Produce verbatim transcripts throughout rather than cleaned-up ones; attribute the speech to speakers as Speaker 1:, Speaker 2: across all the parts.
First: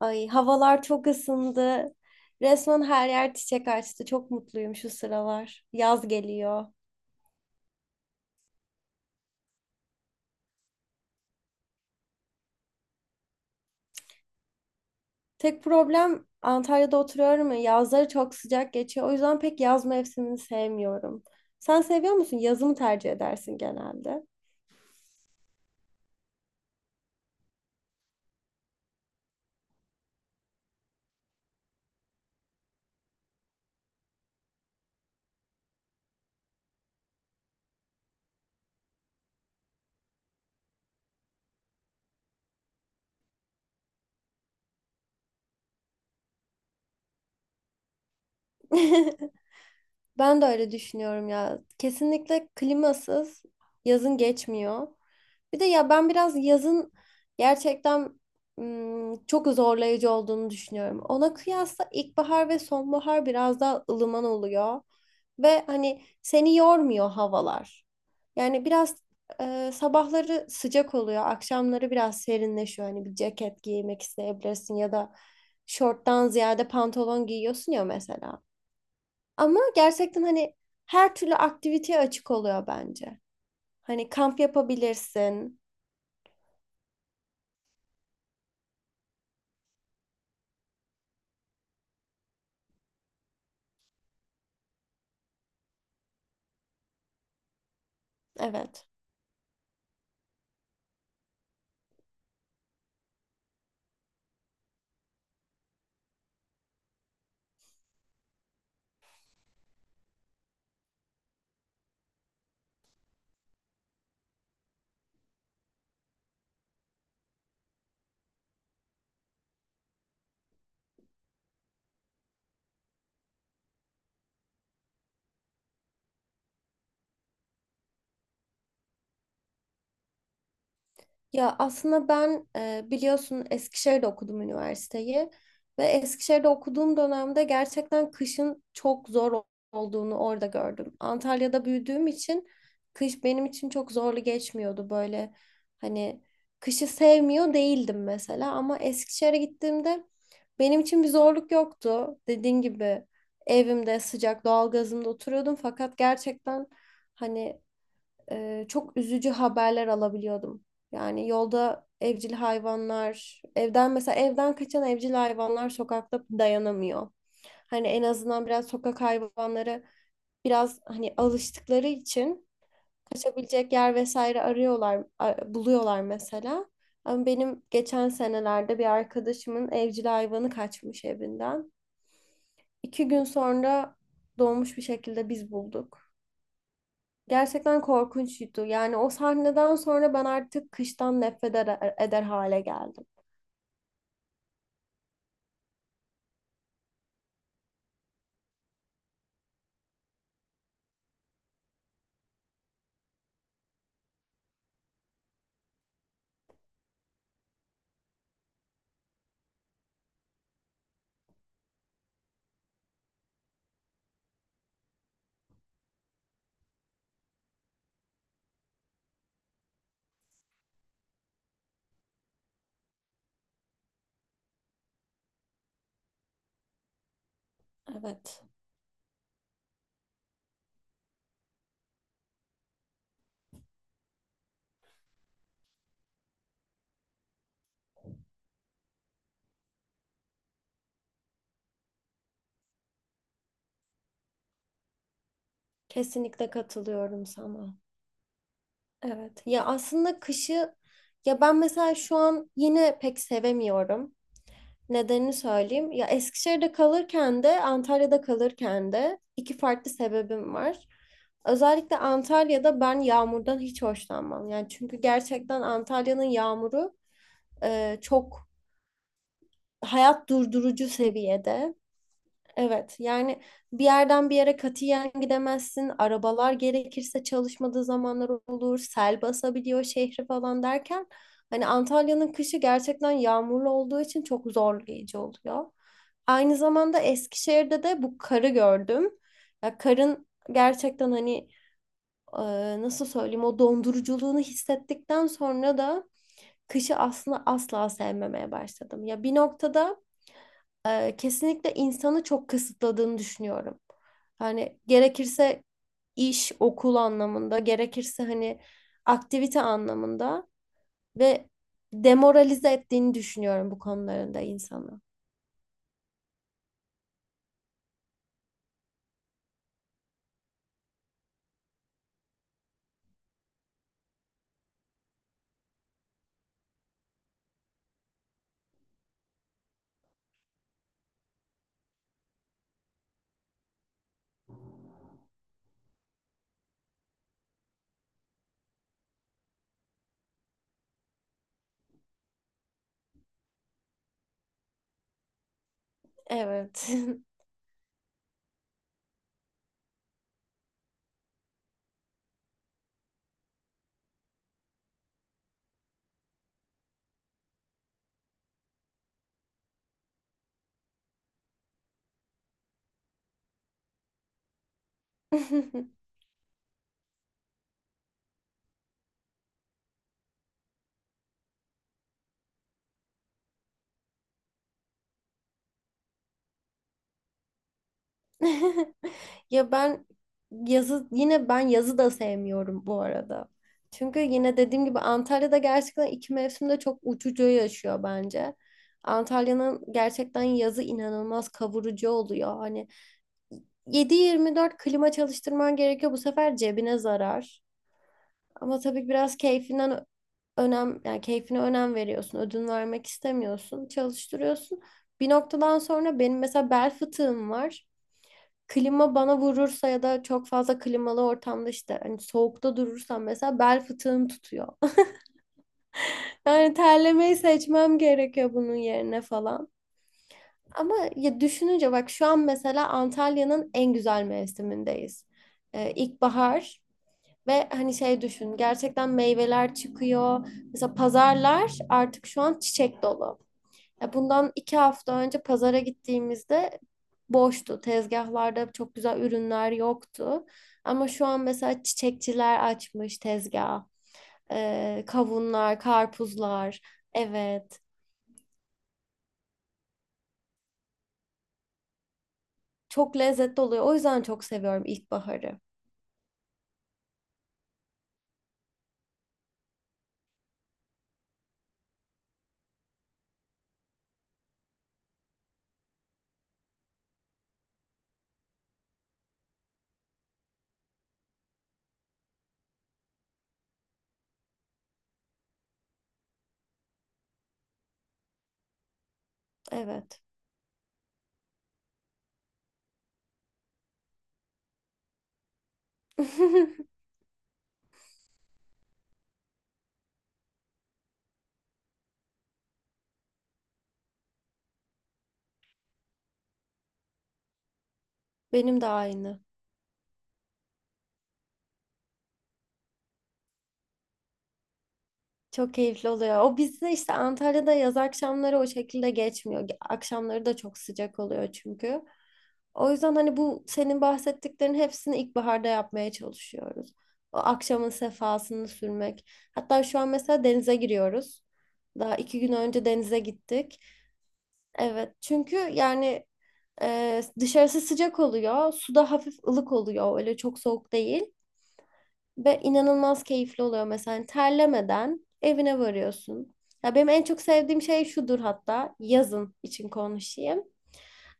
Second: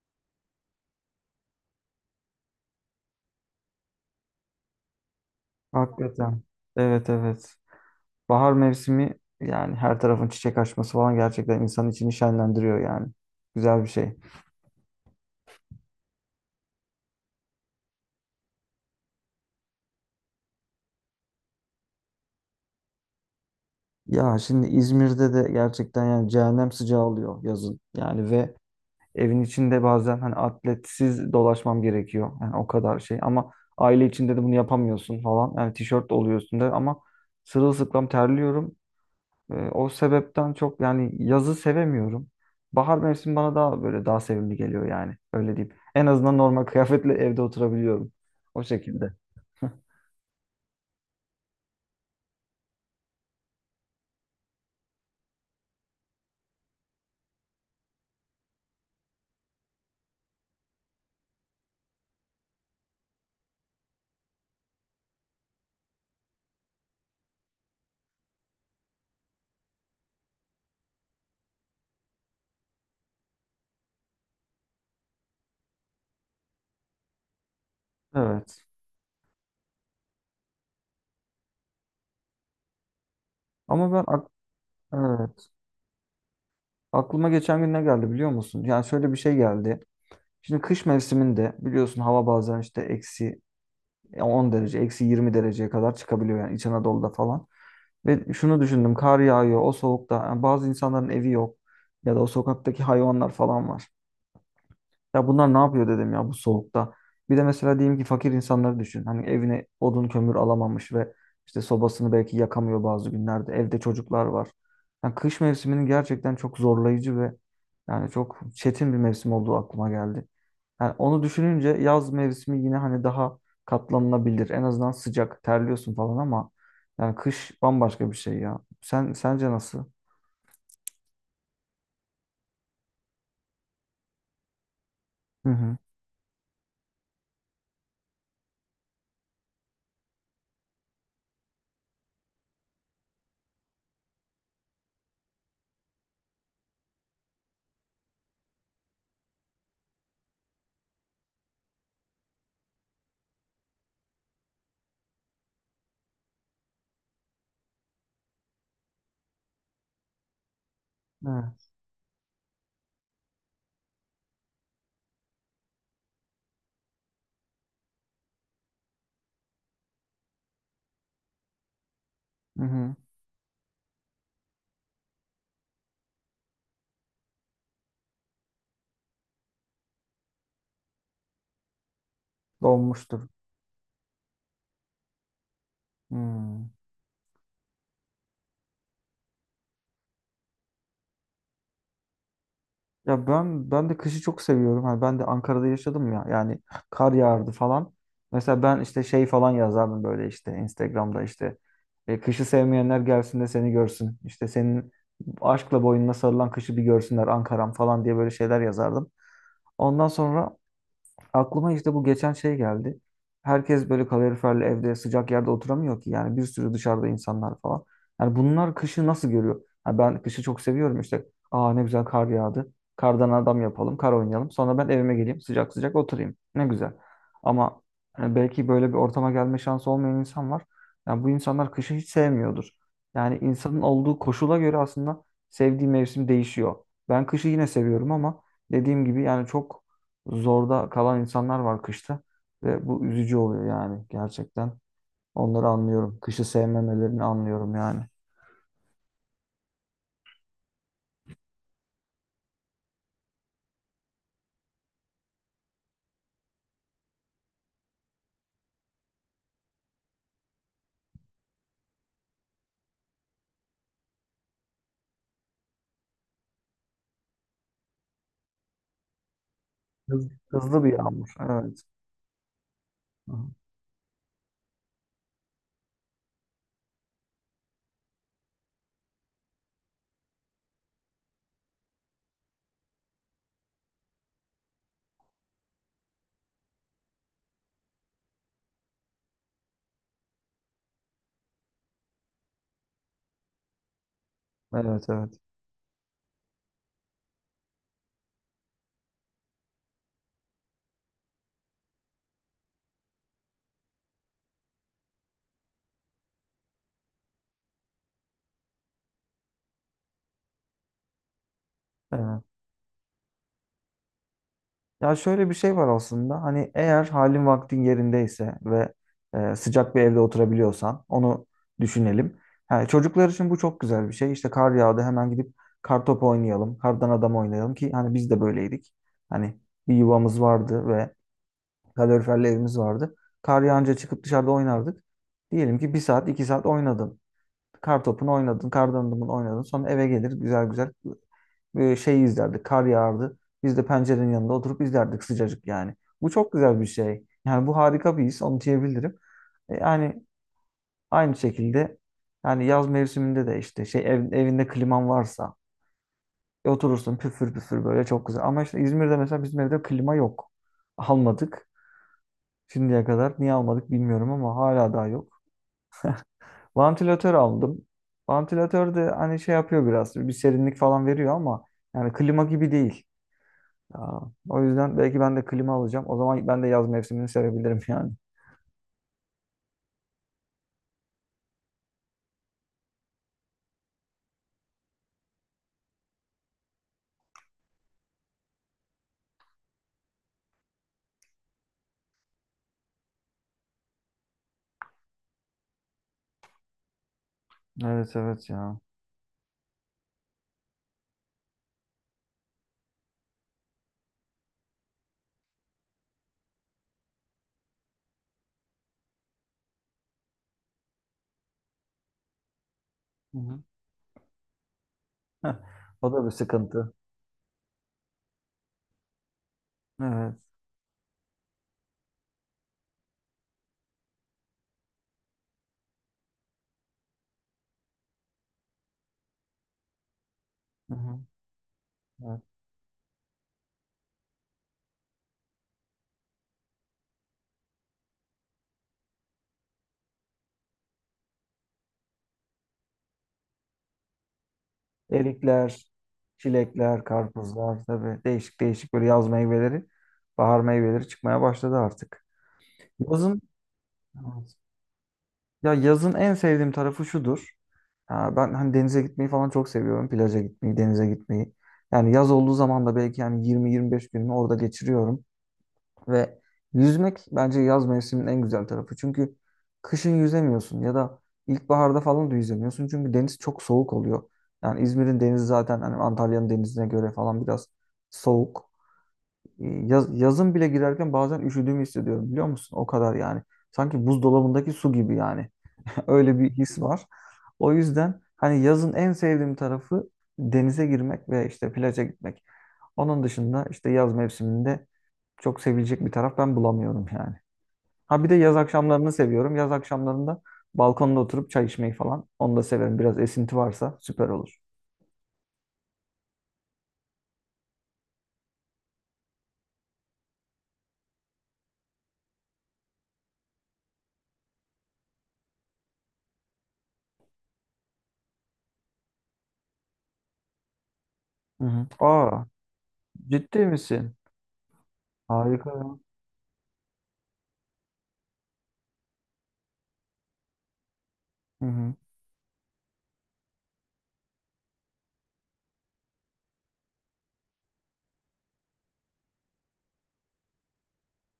Speaker 1: Ay havalar çok ısındı. Resmen her yer çiçek açtı. Çok mutluyum şu sıralar. Yaz
Speaker 2: Hakikaten.
Speaker 1: geliyor.
Speaker 2: Evet evet. Bahar mevsimi yani her tarafın çiçek açması falan gerçekten insanın içini şenlendiriyor yani. Güzel bir şey.
Speaker 1: Tek problem, Antalya'da oturuyorum ya, yazları çok sıcak geçiyor. O yüzden pek yaz mevsimini sevmiyorum. Sen seviyor musun? Yazı mı tercih edersin genelde?
Speaker 2: Ya şimdi İzmir'de de gerçekten yani cehennem sıcağı oluyor yazın. Yani ve evin içinde bazen hani atletsiz dolaşmam gerekiyor. Yani o kadar şey ama aile içinde de bunu yapamıyorsun falan. Yani tişört oluyor üstünde ama sırılsıklam terliyorum. Ee, o sebepten çok yani yazı sevemiyorum. Bahar mevsimi bana daha böyle daha sevimli geliyor yani. Öyle diyeyim. En azından normal kıyafetle evde oturabiliyorum. O şekilde.
Speaker 1: Ben de öyle düşünüyorum ya. Kesinlikle klimasız yazın geçmiyor. Bir de ya ben biraz yazın gerçekten ım, çok zorlayıcı olduğunu düşünüyorum. Ona kıyasla ilkbahar ve sonbahar biraz daha ılıman oluyor. Ve hani seni yormuyor havalar. Yani biraz e, sabahları sıcak oluyor, akşamları biraz serinleşiyor. Hani bir ceket giymek isteyebilirsin ya da şorttan ziyade pantolon giyiyorsun ya mesela.
Speaker 2: Evet.
Speaker 1: Ama gerçekten hani her türlü aktiviteye açık oluyor bence.
Speaker 2: Ama ben
Speaker 1: Hani
Speaker 2: ak-
Speaker 1: kamp
Speaker 2: evet.
Speaker 1: yapabilirsin.
Speaker 2: Aklıma geçen gün ne geldi biliyor musun? Yani şöyle bir şey geldi. Şimdi kış mevsiminde biliyorsun hava bazen işte eksi on derece, eksi yirmi dereceye kadar çıkabiliyor yani İç Anadolu'da falan. Ve şunu
Speaker 1: Evet.
Speaker 2: düşündüm, kar yağıyor o soğukta. Yani bazı insanların evi yok ya da o sokaktaki hayvanlar falan var. Ya bunlar ne yapıyor dedim ya bu soğukta. Bir de mesela diyelim ki fakir insanları düşün. Hani evine odun kömür alamamış ve işte sobasını belki yakamıyor bazı günlerde. Evde çocuklar var. Yani kış mevsiminin gerçekten çok zorlayıcı ve yani çok çetin bir mevsim olduğu aklıma geldi. Yani onu düşününce yaz mevsimi yine hani daha katlanılabilir. En azından sıcak, terliyorsun falan ama yani kış bambaşka bir şey ya. Sen sence nasıl?
Speaker 1: Ya aslında ben e, biliyorsun Eskişehir'de okudum üniversiteyi
Speaker 2: Hı hı.
Speaker 1: ve Eskişehir'de okuduğum dönemde gerçekten kışın çok zor ol- olduğunu orada gördüm. Antalya'da büyüdüğüm için kış benim için çok zorlu geçmiyordu. Böyle hani kışı sevmiyor değildim mesela, ama Eskişehir'e gittiğimde benim için bir zorluk yoktu. Dediğin gibi evimde sıcak doğalgazımda oturuyordum, fakat gerçekten hani e, çok üzücü haberler alabiliyordum. Yani
Speaker 2: Evet.
Speaker 1: yolda evcil hayvanlar, evden mesela evden kaçan evcil hayvanlar sokakta dayanamıyor. Hani en azından biraz sokak hayvanları biraz hani alıştıkları için
Speaker 2: Hı hı.
Speaker 1: kaçabilecek yer vesaire arıyorlar, a- buluyorlar mesela. Ama benim geçen senelerde bir arkadaşımın evcil hayvanı kaçmış evinden. İki gün
Speaker 2: Donmuştur.
Speaker 1: sonra doğmuş bir şekilde biz bulduk.
Speaker 2: Hmm.
Speaker 1: Gerçekten korkunçtu. Yani o sahneden sonra ben artık kıştan nefret eder, eder hale geldim.
Speaker 2: Ya ben ben de kışı çok seviyorum. Hani ben de Ankara'da yaşadım ya. Yani kar yağardı falan. Mesela ben işte şey falan yazardım böyle işte Instagram'da işte e, kışı sevmeyenler gelsin de seni görsün. İşte senin aşkla boynuna sarılan kışı bir görsünler Ankara'm falan diye böyle şeyler yazardım. Ondan sonra aklıma işte bu geçen şey geldi. Herkes böyle kaloriferli evde sıcak yerde oturamıyor ki. Yani bir sürü dışarıda insanlar falan. Yani bunlar kışı nasıl görüyor? Ha ben kışı çok seviyorum işte. Aa ne güzel kar yağdı. Kardan adam yapalım, kar oynayalım. Sonra ben evime geleyim, sıcak sıcak oturayım. Ne güzel. Ama yani
Speaker 1: Evet.
Speaker 2: belki böyle bir ortama gelme şansı olmayan insan var. Yani bu insanlar kışı hiç sevmiyordur. Yani insanın olduğu koşula göre aslında sevdiği mevsim değişiyor. Ben kışı yine seviyorum ama dediğim gibi yani çok zorda kalan insanlar var kışta ve bu üzücü oluyor yani gerçekten. Onları anlıyorum. Kışı
Speaker 1: Kesinlikle
Speaker 2: sevmemelerini
Speaker 1: katılıyorum
Speaker 2: anlıyorum
Speaker 1: sana.
Speaker 2: yani.
Speaker 1: Evet. Ya aslında kışı, ya ben mesela şu an yine pek sevemiyorum. Nedenini söyleyeyim. Ya Eskişehir'de kalırken de Antalya'da kalırken de iki farklı sebebim var. Özellikle Antalya'da ben yağmurdan hiç hoşlanmam. Yani çünkü gerçekten Antalya'nın yağmuru e, çok
Speaker 2: Hız-
Speaker 1: hayat
Speaker 2: Hızlı
Speaker 1: durdurucu
Speaker 2: bir yağmur.
Speaker 1: seviyede.
Speaker 2: Evet.
Speaker 1: Evet,
Speaker 2: Hı.
Speaker 1: yani bir yerden bir yere katiyen gidemezsin. Arabalar gerekirse çalışmadığı zamanlar olur. Sel basabiliyor şehri falan derken hani Antalya'nın kışı gerçekten yağmurlu olduğu için çok zorlayıcı oluyor. Aynı zamanda Eskişehir'de de bu karı gördüm. Ya karın gerçekten hani e, nasıl söyleyeyim, o donduruculuğunu
Speaker 2: Evet,
Speaker 1: hissettikten
Speaker 2: evet,
Speaker 1: sonra da kışı aslında asla sevmemeye başladım. Ya bir noktada e, kesinlikle insanı çok kısıtladığını düşünüyorum. Hani gerekirse iş, okul anlamında, gerekirse hani aktivite anlamında ve
Speaker 2: evet.
Speaker 1: demoralize ettiğini düşünüyorum bu konularında insanı.
Speaker 2: Ya şöyle bir şey var aslında. Hani eğer halin vaktin yerindeyse ve e, sıcak bir evde oturabiliyorsan onu düşünelim. Yani çocuklar için bu çok güzel bir şey. İşte kar yağdı hemen gidip kar topu oynayalım, kardan adam oynayalım ki hani biz de böyleydik. Hani bir yuvamız vardı ve kaloriferli evimiz vardı. Kar yağınca çıkıp dışarıda oynardık. Diyelim ki bir saat, iki saat oynadın. Kar topunu oynadın, kar dandımını oynadın. Sonra eve gelir güzel güzel e, şeyi izlerdik. Kar yağardı. Biz de pencerenin yanında oturup izlerdik sıcacık yani. Bu çok güzel bir
Speaker 1: Evet.
Speaker 2: şey. Yani bu harika bir his, onu diyebilirim. E, yani aynı şekilde yani yaz mevsiminde de işte şey ev- evinde kliman varsa e, oturursun püfür püfür böyle çok güzel. Ama işte İzmir'de mesela bizim evde klima yok. Almadık. Şimdiye kadar niye almadık bilmiyorum ama hala daha yok. Vantilatör aldım. Vantilatör de hani şey yapıyor biraz. Bir serinlik falan veriyor ama yani klima gibi değil. Aa, o yüzden belki ben de klima alacağım. O zaman ben de yaz mevsimini sevebilirim yani.
Speaker 1: Ya ben yazı, yine ben yazı da sevmiyorum bu arada. Çünkü yine dediğim gibi Antalya'da gerçekten iki mevsimde çok uçucu yaşıyor bence. Antalya'nın gerçekten yazı inanılmaz kavurucu oluyor. Hani yedi yirmi dört klima çalıştırman gerekiyor. Bu sefer cebine zarar.
Speaker 2: Evet evet
Speaker 1: Ama
Speaker 2: ya.
Speaker 1: tabii biraz keyfinden önem yani keyfine önem veriyorsun. Ödün vermek istemiyorsun. Çalıştırıyorsun. Bir noktadan sonra, benim mesela bel fıtığım var, klima bana vurursa ya da çok fazla klimalı ortamda, işte hani soğukta durursam,
Speaker 2: Hı
Speaker 1: mesela
Speaker 2: hı.
Speaker 1: bel fıtığım tutuyor.
Speaker 2: O da bir
Speaker 1: Yani
Speaker 2: sıkıntı.
Speaker 1: terlemeyi seçmem gerekiyor bunun yerine falan.
Speaker 2: Evet.
Speaker 1: Ama ya düşününce bak, şu an mesela Antalya'nın en güzel mevsimindeyiz. Ee, ilkbahar. Ve hani şey düşün, gerçekten meyveler çıkıyor.
Speaker 2: Hı
Speaker 1: Mesela
Speaker 2: hı.
Speaker 1: pazarlar artık
Speaker 2: Evet.
Speaker 1: şu an çiçek dolu. Ya bundan iki hafta önce pazara gittiğimizde boştu. Tezgahlarda çok güzel ürünler yoktu. Ama şu an mesela çiçekçiler açmış tezgah. Ee, kavunlar,
Speaker 2: Erikler,
Speaker 1: karpuzlar.
Speaker 2: çilekler,
Speaker 1: Evet.
Speaker 2: karpuzlar tabii değişik değişik böyle yaz meyveleri, bahar meyveleri çıkmaya başladı artık.
Speaker 1: Çok
Speaker 2: Yazın
Speaker 1: lezzetli oluyor. O yüzden çok
Speaker 2: Evet.
Speaker 1: seviyorum ilkbaharı.
Speaker 2: Ya yazın en sevdiğim tarafı şudur. Ha, ben hani denize gitmeyi falan çok seviyorum. Plaja gitmeyi, denize gitmeyi. Yani yaz olduğu zaman da belki yani yirmi yirmi beş günümü orada geçiriyorum. Ve yüzmek bence yaz mevsiminin en güzel tarafı. Çünkü kışın yüzemiyorsun ya da ilkbaharda falan da yüzemiyorsun. Çünkü deniz çok soğuk oluyor. Yani İzmir'in denizi zaten hani Antalya'nın denizine göre falan biraz soğuk. Ee, Yaz,
Speaker 1: Evet.
Speaker 2: yazın bile girerken bazen üşüdüğümü hissediyorum biliyor musun? O kadar yani. Sanki buzdolabındaki su gibi yani. Öyle bir his var. O yüzden hani yazın en sevdiğim tarafı denize girmek ve işte plaja gitmek. Onun dışında işte yaz mevsiminde çok sevilecek bir taraf ben bulamıyorum yani. Ha bir de yaz
Speaker 1: Benim de
Speaker 2: akşamlarını
Speaker 1: aynı.
Speaker 2: seviyorum. Yaz akşamlarında balkonda oturup çay içmeyi falan. Onu da severim. Biraz esinti varsa süper olur.
Speaker 1: Çok keyifli oluyor. O bizde işte Antalya'da yaz akşamları o şekilde geçmiyor. Ge- Akşamları da çok sıcak oluyor çünkü. O yüzden hani bu senin bahsettiklerin hepsini ilkbaharda yapmaya çalışıyoruz. O akşamın sefasını sürmek. Hatta şu an mesela denize giriyoruz.
Speaker 2: Hı hı.
Speaker 1: Daha iki
Speaker 2: Aa,
Speaker 1: gün önce denize
Speaker 2: ciddi
Speaker 1: gittik.
Speaker 2: misin?
Speaker 1: Evet, çünkü
Speaker 2: Harika ya.
Speaker 1: yani e, dışarısı sıcak oluyor. Suda hafif ılık oluyor. Öyle çok soğuk değil.
Speaker 2: Hı hı.
Speaker 1: Ve inanılmaz keyifli oluyor mesela. Yani terlemeden evine varıyorsun. Ya benim en çok sevdiğim şey şudur, hatta yazın için konuşayım.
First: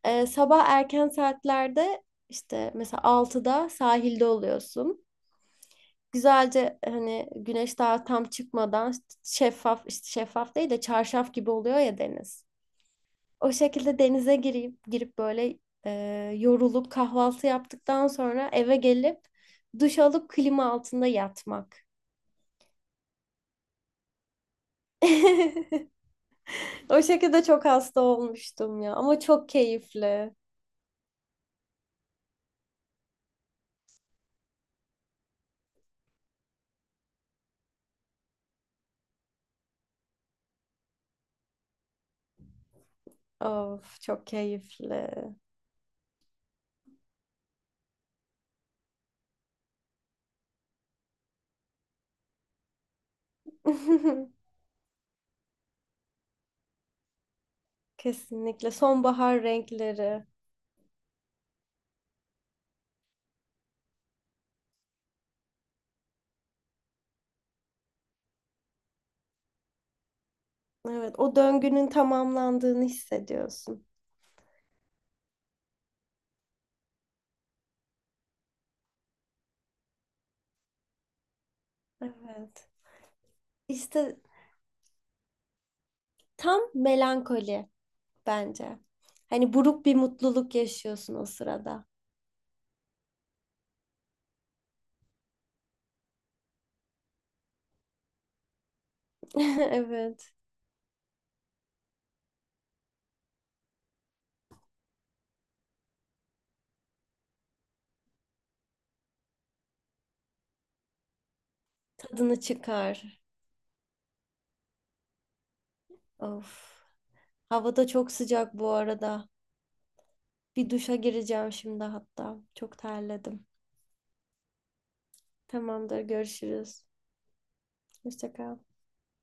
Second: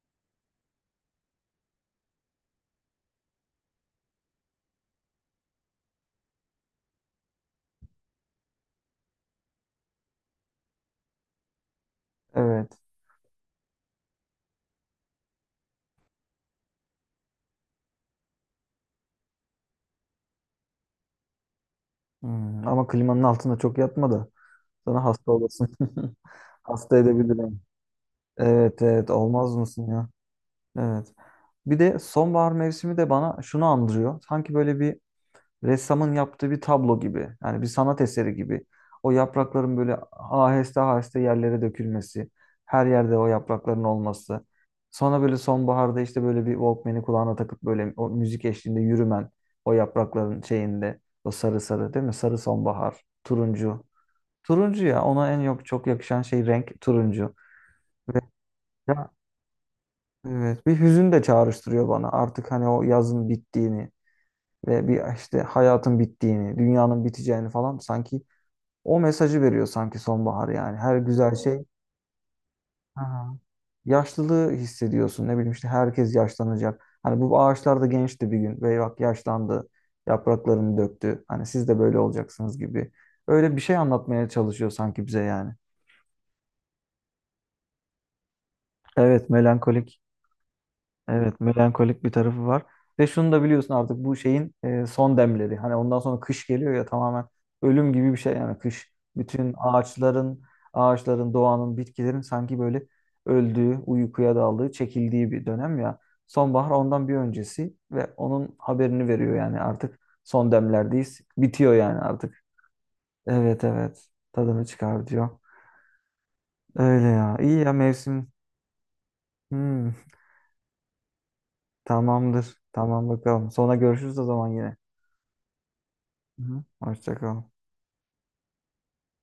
Speaker 1: Ee, sabah erken saatlerde işte mesela altıda sahilde oluyorsun. Güzelce hani güneş daha tam çıkmadan işte, şeffaf işte şeffaf değil de çarşaf gibi oluyor ya deniz.
Speaker 2: Evet.
Speaker 1: O şekilde denize girip girip böyle e, yorulup kahvaltı yaptıktan sonra eve gelip duş alıp klima altında yatmak.
Speaker 2: Hmm, Ama klimanın altında çok yatma da sana hasta olasın. Hasta
Speaker 1: O şekilde
Speaker 2: edebilirim.
Speaker 1: çok hasta olmuştum
Speaker 2: Evet
Speaker 1: ya,
Speaker 2: evet
Speaker 1: ama çok
Speaker 2: olmaz mısın ya?
Speaker 1: keyifli.
Speaker 2: Evet. Bir de sonbahar mevsimi de bana şunu andırıyor. Sanki böyle bir ressamın yaptığı bir tablo gibi. Yani bir sanat eseri gibi. O yaprakların böyle aheste aheste yerlere dökülmesi. Her yerde o yaprakların
Speaker 1: Of, çok
Speaker 2: olması.
Speaker 1: keyifli.
Speaker 2: Sonra böyle sonbaharda işte böyle bir Walkman'i kulağına takıp böyle o müzik eşliğinde yürümen. O yaprakların şeyinde. O sarı sarı değil mi? Sarı sonbahar. Turuncu. Turuncu ya ona en yok çok yakışan şey renk turuncu. Ve
Speaker 1: Kesinlikle
Speaker 2: ya,
Speaker 1: sonbahar renkleri.
Speaker 2: evet bir hüzün de çağrıştırıyor bana. Artık hani o yazın bittiğini. Ve bir işte hayatın bittiğini, dünyanın biteceğini falan sanki o mesajı veriyor sanki sonbahar yani. Her
Speaker 1: Evet,
Speaker 2: güzel
Speaker 1: o
Speaker 2: şey
Speaker 1: döngünün tamamlandığını
Speaker 2: Aha.
Speaker 1: hissediyorsun.
Speaker 2: Yaşlılığı hissediyorsun. Ne bileyim işte herkes yaşlanacak. Hani bu ağaçlar da gençti bir gün ve bak yaşlandı. Yapraklarını döktü. Hani siz de böyle olacaksınız
Speaker 1: Evet.
Speaker 2: gibi. Öyle bir şey
Speaker 1: İşte
Speaker 2: anlatmaya çalışıyor sanki bize yani.
Speaker 1: tam melankoli bence.
Speaker 2: Evet,
Speaker 1: Hani buruk bir
Speaker 2: melankolik.
Speaker 1: mutluluk yaşıyorsun o
Speaker 2: Evet,
Speaker 1: sırada.
Speaker 2: melankolik bir tarafı var. Ve şunu da biliyorsun artık bu şeyin e, son demleri. Hani ondan sonra kış geliyor ya tamamen ölüm gibi bir şey yani kış. Bütün
Speaker 1: Evet,
Speaker 2: ağaçların, ağaçların, doğanın, bitkilerin sanki böyle öldüğü, uykuya daldığı, çekildiği bir dönem ya. Sonbahar ondan bir öncesi ve onun haberini veriyor yani artık son demlerdeyiz. Bitiyor yani
Speaker 1: tadını
Speaker 2: artık.
Speaker 1: çıkar.
Speaker 2: Evet evet. Tadını çıkar diyor.
Speaker 1: Of.
Speaker 2: Öyle ya. İyi ya
Speaker 1: Havada çok
Speaker 2: mevsim.
Speaker 1: sıcak bu arada.
Speaker 2: Hmm,
Speaker 1: Bir duşa gireceğim şimdi hatta.
Speaker 2: Tamamdır.
Speaker 1: Çok
Speaker 2: Tamam
Speaker 1: terledim.
Speaker 2: bakalım. Sonra görüşürüz o zaman yine.
Speaker 1: Tamamdır,
Speaker 2: Hı hı.
Speaker 1: görüşürüz.
Speaker 2: Hoşça kal.
Speaker 1: Hoşça kal.